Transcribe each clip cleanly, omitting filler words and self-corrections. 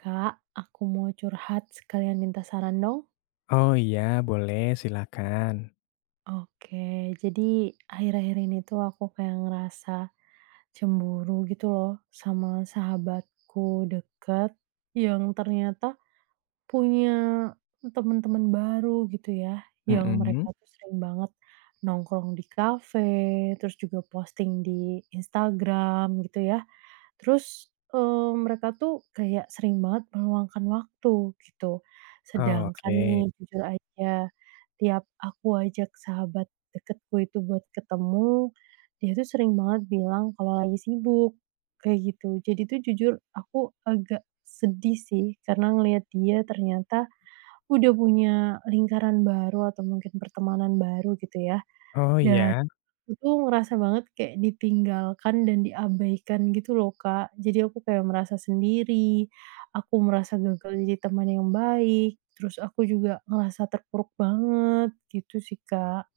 Kak, aku mau curhat sekalian minta saran dong. Oh iya, boleh silakan. Oke, jadi akhir-akhir ini tuh aku kayak ngerasa cemburu gitu loh sama sahabatku deket yang ternyata punya teman-teman baru gitu ya, yang mereka Mhm. tuh sering banget nongkrong di kafe, terus juga posting di Instagram gitu ya. Terus, mereka tuh kayak sering banget meluangkan waktu gitu. Sedangkan nih Oke. jujur aja, tiap aku ajak sahabat deketku itu buat ketemu, dia tuh sering banget bilang kalau lagi sibuk, kayak gitu. Jadi tuh jujur aku agak sedih sih karena ngelihat dia ternyata udah punya lingkaran baru atau mungkin pertemanan baru gitu ya, Oh dan iya? aku tuh ngerasa banget kayak ditinggalkan dan diabaikan gitu loh, Kak. Jadi aku kayak merasa sendiri, aku merasa gagal jadi teman yang baik, terus aku juga ngerasa terpuruk banget gitu sih, Kak.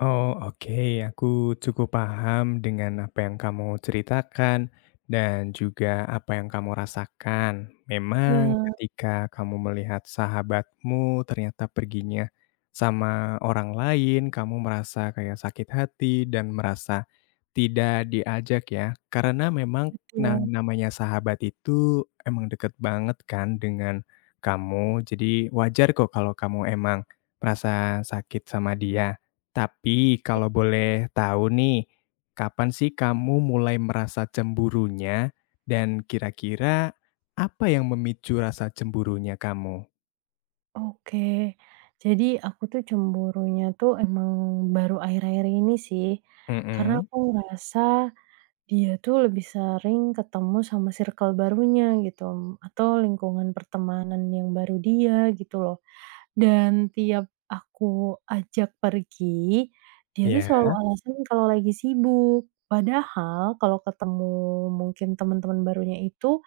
Oh, oke. Aku cukup paham dengan apa yang kamu ceritakan dan juga apa yang kamu rasakan. Memang Iya, ketika kamu melihat sahabatmu ternyata perginya sama orang lain, kamu merasa kayak sakit hati dan merasa tidak diajak ya. Karena memang betul. namanya sahabat itu emang deket banget kan dengan kamu. Jadi wajar kok kalau kamu emang merasa sakit sama dia. Tapi kalau boleh tahu nih, kapan sih kamu mulai merasa cemburunya dan kira-kira apa yang memicu rasa cemburunya kamu? Oke. Jadi aku tuh cemburunya tuh emang baru akhir-akhir ini sih, karena Mhm, aku ngerasa dia tuh lebih sering ketemu sama circle barunya gitu, atau lingkungan pertemanan yang baru dia gitu loh. Dan tiap aku ajak pergi, dia tuh ya. selalu Mhm. alasan kalau lagi sibuk. Padahal kalau ketemu mungkin teman-teman barunya itu,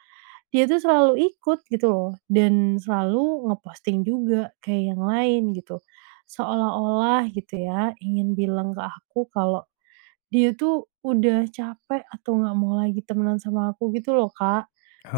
dia tuh selalu ikut gitu loh, dan selalu ngeposting juga kayak yang lain gitu. Seolah-olah gitu ya, ingin bilang ke aku kalau dia tuh udah capek atau nggak mau lagi temenan sama aku gitu loh, Kak.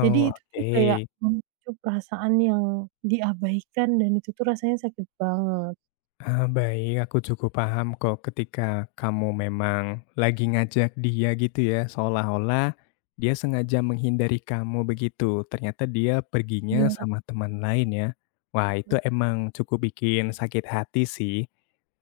Jadi itu tuh kayak oke. memicu perasaan yang diabaikan dan itu tuh rasanya sakit banget. Ah, baik, aku cukup paham kok ketika kamu memang lagi ngajak dia gitu ya, seolah-olah dia sengaja menghindari kamu begitu. Ternyata dia perginya Iya, sama teman lain ya. Wah, itu betul. emang cukup bikin sakit hati sih.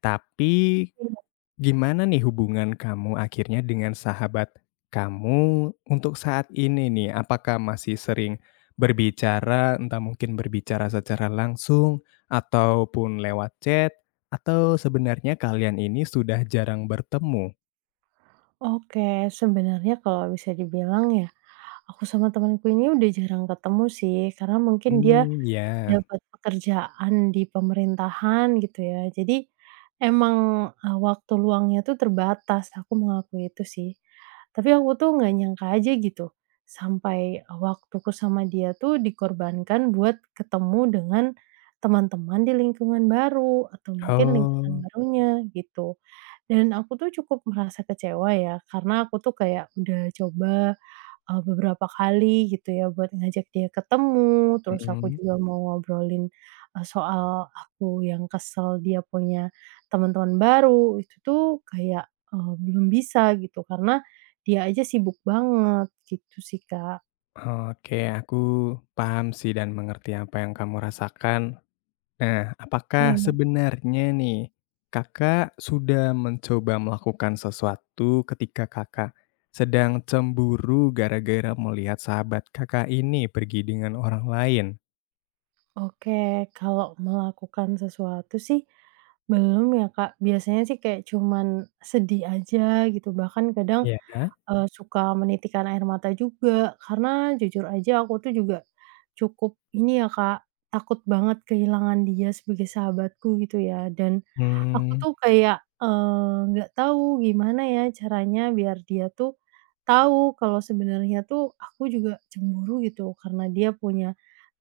Tapi Iya. gimana nih hubungan kamu akhirnya dengan sahabat kamu untuk saat ini nih? Apakah masih sering berbicara, entah mungkin berbicara secara langsung ataupun lewat chat, atau sebenarnya kalian ini sudah jarang bertemu? Oke, sebenarnya kalau bisa dibilang ya, aku sama temanku ini udah jarang ketemu sih, karena mungkin dia Hmm, ya. dapat pekerjaan di pemerintahan gitu ya. Jadi emang, waktu luangnya tuh terbatas, aku mengakui itu sih. Tapi aku tuh nggak nyangka aja gitu, sampai waktuku sama dia tuh dikorbankan buat ketemu dengan teman-teman di lingkungan baru atau mungkin lingkungan Oh, barunya gitu. Dan aku tuh cukup merasa kecewa ya, karena aku tuh kayak udah coba beberapa kali gitu ya buat ngajak dia ketemu, terus aku mhm. juga mau ngobrolin, soal aku yang kesel dia punya teman-teman baru, itu tuh kayak, belum bisa gitu karena dia aja sibuk banget gitu sih, Kak. Oke, aku paham sih dan mengerti apa yang kamu rasakan. Nah, apakah Iya. sebenarnya nih, Kakak sudah mencoba melakukan sesuatu ketika Kakak sedang cemburu gara-gara melihat sahabat Kakak ini pergi dengan orang lain? Oke, kalau melakukan sesuatu sih belum ya, Kak. Biasanya sih kayak cuman sedih aja gitu, bahkan kadang Iya. Ya? Suka menitikkan air mata juga, karena jujur aja aku tuh juga cukup ini ya, Kak, takut banget kehilangan dia sebagai sahabatku gitu ya, dan aku Mmm. tuh kayak, nggak tahu gimana ya caranya biar dia tuh tahu kalau sebenarnya tuh aku juga cemburu gitu, karena dia punya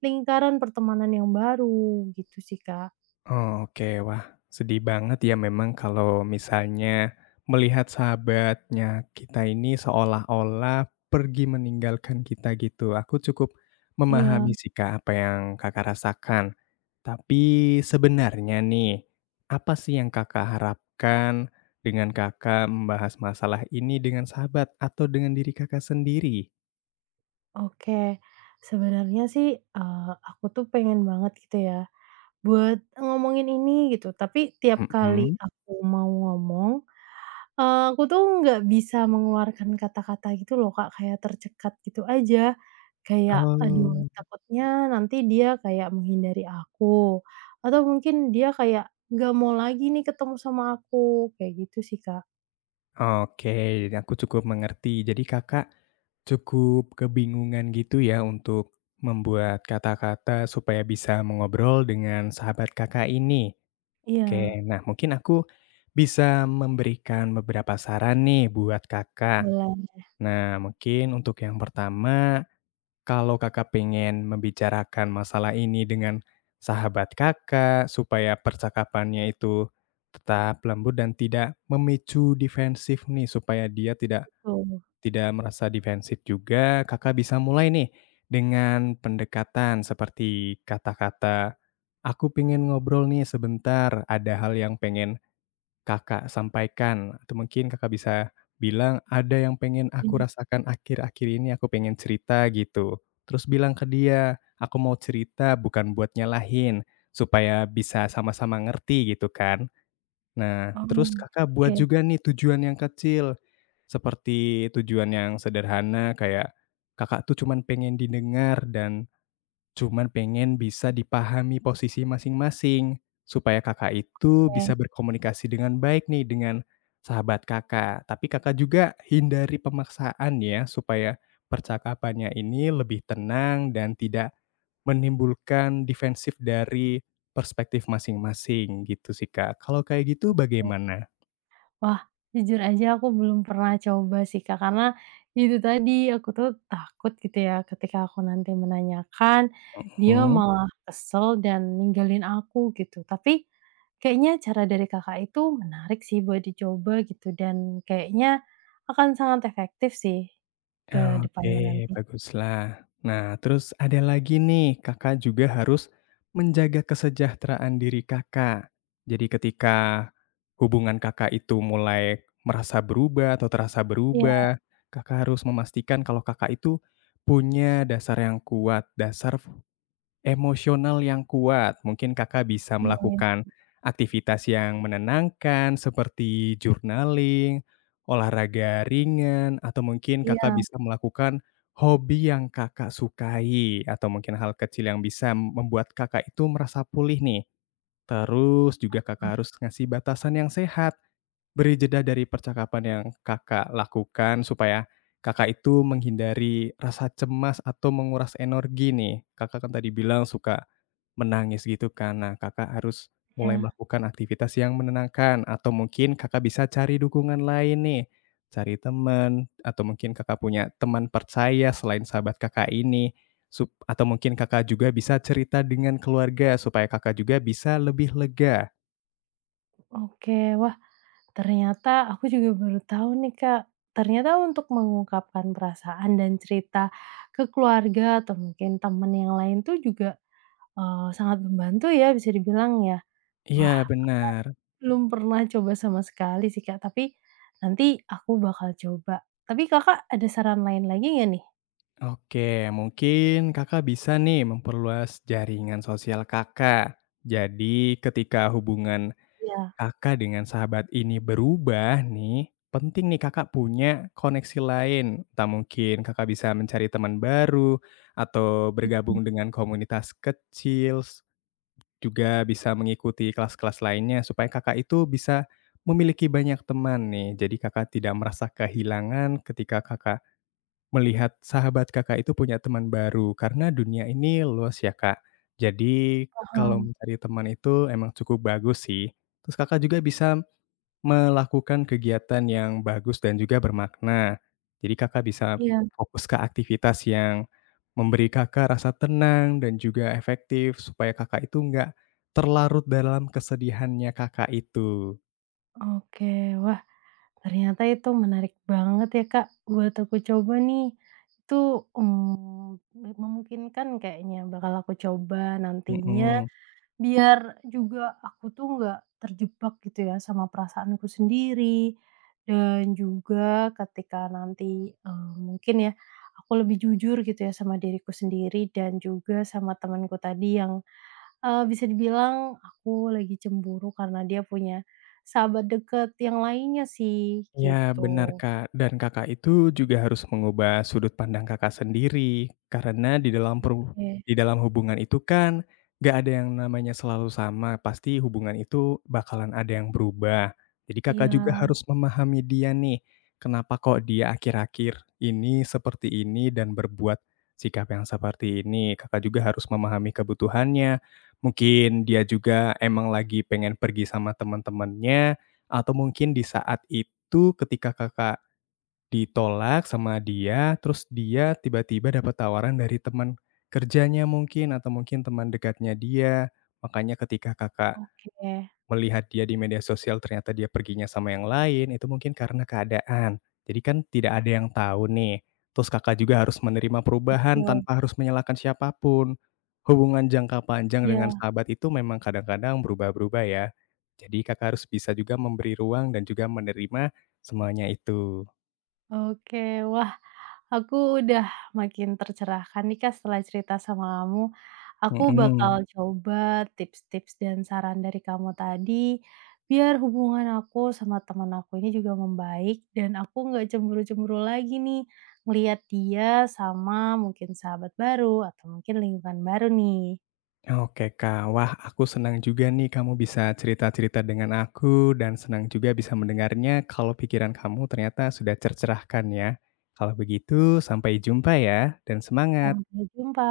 lingkaran pertemanan yang baru gitu sih, Kak. Oh, oke. Wah, sedih banget ya memang kalau misalnya melihat sahabatnya kita ini seolah-olah pergi meninggalkan kita gitu. Aku cukup Iya. memahami sih, Kak, apa yang Kakak rasakan. Tapi sebenarnya nih, apa sih yang Kakak harapkan dengan Kakak membahas masalah ini dengan sahabat atau dengan diri Kakak sendiri? Oke, sebenarnya sih, aku tuh pengen banget gitu ya, buat ngomongin ini gitu, tapi tiap kali Mhm. aku mau ngomong, aku tuh nggak bisa mengeluarkan kata-kata gitu loh Kak, kayak tercekat gitu aja. Kayak, aduh, Oh. takutnya nanti dia kayak menghindari aku, atau mungkin dia kayak nggak mau lagi nih ketemu sama aku, kayak gitu sih Kak. Oke, jadi aku cukup mengerti. Jadi Kakak cukup kebingungan gitu ya untuk membuat kata-kata supaya bisa mengobrol dengan sahabat Kakak ini. Iya, Oke, nah mungkin aku bisa memberikan beberapa saran nih buat Kakak. boleh, Nah, mungkin untuk yang pertama kalau Kakak pengen membicarakan masalah ini dengan sahabat Kakak, supaya percakapannya itu tetap lembut dan tidak memicu defensif nih, supaya dia tidak tuh. tidak merasa defensif juga, Kakak bisa mulai nih dengan pendekatan seperti kata-kata, "Aku pengen ngobrol nih sebentar, ada hal yang pengen Kakak sampaikan atau mungkin Kakak bisa bilang, "Ada yang pengen aku rasakan akhir-akhir ini, aku pengen cerita," gitu. Terus bilang ke dia, "Aku mau cerita bukan buat nyalahin," supaya bisa sama-sama ngerti gitu kan. Nah, terus Oh, Kakak buat oke juga nih tujuan yang kecil, seperti tujuan yang sederhana kayak Kakak tuh cuman pengen didengar dan cuman pengen bisa dipahami posisi masing-masing, supaya Kakak itu bisa oke. berkomunikasi dengan baik nih dengan sahabat Kakak. Tapi Kakak juga hindari pemaksaan ya, supaya percakapannya ini lebih tenang dan tidak menimbulkan defensif dari perspektif masing-masing gitu sih, Kak. Kalau kayak gitu bagaimana? Wah, jujur aja aku belum pernah coba sih, Kak, karena itu tadi, aku tuh takut gitu ya ketika aku nanti menanyakan, dia Mhm. malah kesel dan ninggalin aku gitu. Tapi kayaknya cara dari Kakak itu menarik sih buat dicoba gitu dan kayaknya akan sangat efektif sih ke depannya Mmm. Oke, nanti. baguslah. Nah, terus ada lagi nih, Kakak juga harus menjaga kesejahteraan diri Kakak. Jadi ketika hubungan Kakak itu mulai merasa berubah atau terasa Iya, berubah, Kakak harus memastikan kalau Kakak itu punya dasar yang kuat, dasar emosional yang kuat, mungkin Kakak bisa lumayan. melakukan aktivitas yang menenangkan seperti journaling, olahraga ringan, atau mungkin Kakak Iya, bisa melakukan hobi yang Kakak sukai, atau mungkin hal kecil yang bisa membuat Kakak itu merasa pulih nih. Terus juga Kakak harus ngasih batasan yang sehat. Beri jeda dari percakapan yang Kakak lakukan supaya Kakak itu menghindari rasa cemas atau menguras energi nih. Kakak kan tadi bilang suka menangis gitu kan. Nah, Kakak harus mulai makanya. melakukan aktivitas yang menenangkan atau mungkin Kakak bisa cari dukungan lain nih. Cari teman, atau mungkin Kakak punya teman percaya selain sahabat Kakak ini, atau mungkin Kakak juga bisa cerita dengan keluarga supaya Kakak juga bisa lebih lega. Oke, wah ternyata aku juga baru tahu nih Kak, ternyata untuk mengungkapkan perasaan dan cerita ke keluarga atau mungkin teman yang lain tuh juga, sangat membantu ya bisa dibilang ya. Iya Wah, aku benar. belum pernah coba sama sekali sih Kak, tapi nanti aku bakal coba. Tapi Kakak ada saran lain lagi nggak nih? Oke, mungkin Kakak bisa nih memperluas jaringan sosial Kakak. Jadi ketika hubungan Iya, Kakak dengan sahabat ini berubah nih, penting nih Kakak punya koneksi lain. Tak mungkin Kakak bisa mencari teman baru atau bergabung dengan komunitas kecil, juga bisa mengikuti kelas-kelas lainnya supaya Kakak itu bisa memiliki banyak teman nih. Jadi Kakak tidak merasa kehilangan ketika Kakak melihat sahabat Kakak itu punya teman baru, karena dunia ini luas ya, Kak. Jadi kalau paham. mencari teman itu emang cukup bagus sih. Terus Kakak juga bisa melakukan kegiatan yang bagus dan juga bermakna. Jadi Kakak bisa Iya. fokus ke aktivitas yang memberi Kakak rasa tenang dan juga efektif supaya Kakak itu nggak terlarut dalam kesedihannya Kakak itu, Oke, wah ternyata itu menarik banget ya Kak, buat aku coba nih. Itu, mmm, memungkinkan kayaknya bakal aku coba nantinya, mhm. biar juga aku tuh nggak terjebak gitu ya sama perasaanku sendiri, dan juga ketika nanti, mungkin ya, aku lebih jujur gitu ya sama diriku sendiri dan juga sama temanku tadi yang bisa dibilang aku lagi cemburu karena dia punya sahabat deket yang lainnya sih, Iya benar, gitu. Kak, dan Kakak itu juga harus mengubah sudut pandang Kakak sendiri, karena Oke. di dalam hubungan itu kan gak ada yang namanya selalu sama, pasti hubungan itu bakalan ada yang berubah. Jadi Kakak juga Iya, harus memahami dia nih, kenapa kok dia akhir-akhir ini seperti ini dan berbuat sikap yang seperti ini. Kakak juga harus memahami kebutuhannya, mungkin dia juga emang lagi pengen pergi sama teman-temannya atau mungkin di saat itu ketika Kakak ditolak sama dia, terus dia tiba-tiba dapat tawaran dari teman kerjanya mungkin, atau mungkin teman dekatnya dia, makanya ketika Kakak oke. melihat dia di media sosial ternyata dia perginya sama yang lain, itu mungkin karena keadaan. Jadi kan tidak ada yang tahu nih. Terus Kakak juga harus menerima perubahan Betul. tanpa harus menyalahkan siapapun. Hubungan jangka panjang dengan Iya, sahabat itu memang kadang-kadang berubah-berubah ya. Jadi Kakak harus bisa juga memberi ruang dan juga menerima semuanya itu. oke. Wah, aku udah makin tercerahkan nih, Kak, setelah cerita sama kamu. Aku bakal Mhm. coba tips-tips dan saran dari kamu tadi, biar hubungan aku sama teman aku ini juga membaik dan aku nggak cemburu-cemburu lagi nih, ngelihat dia sama mungkin sahabat baru atau mungkin lingkungan baru nih. Oke Kak, wah aku senang juga nih kamu bisa cerita-cerita dengan aku dan senang juga bisa mendengarnya kalau pikiran kamu ternyata sudah tercerahkan ya. Kalau begitu sampai jumpa ya dan semangat. Sampai jumpa.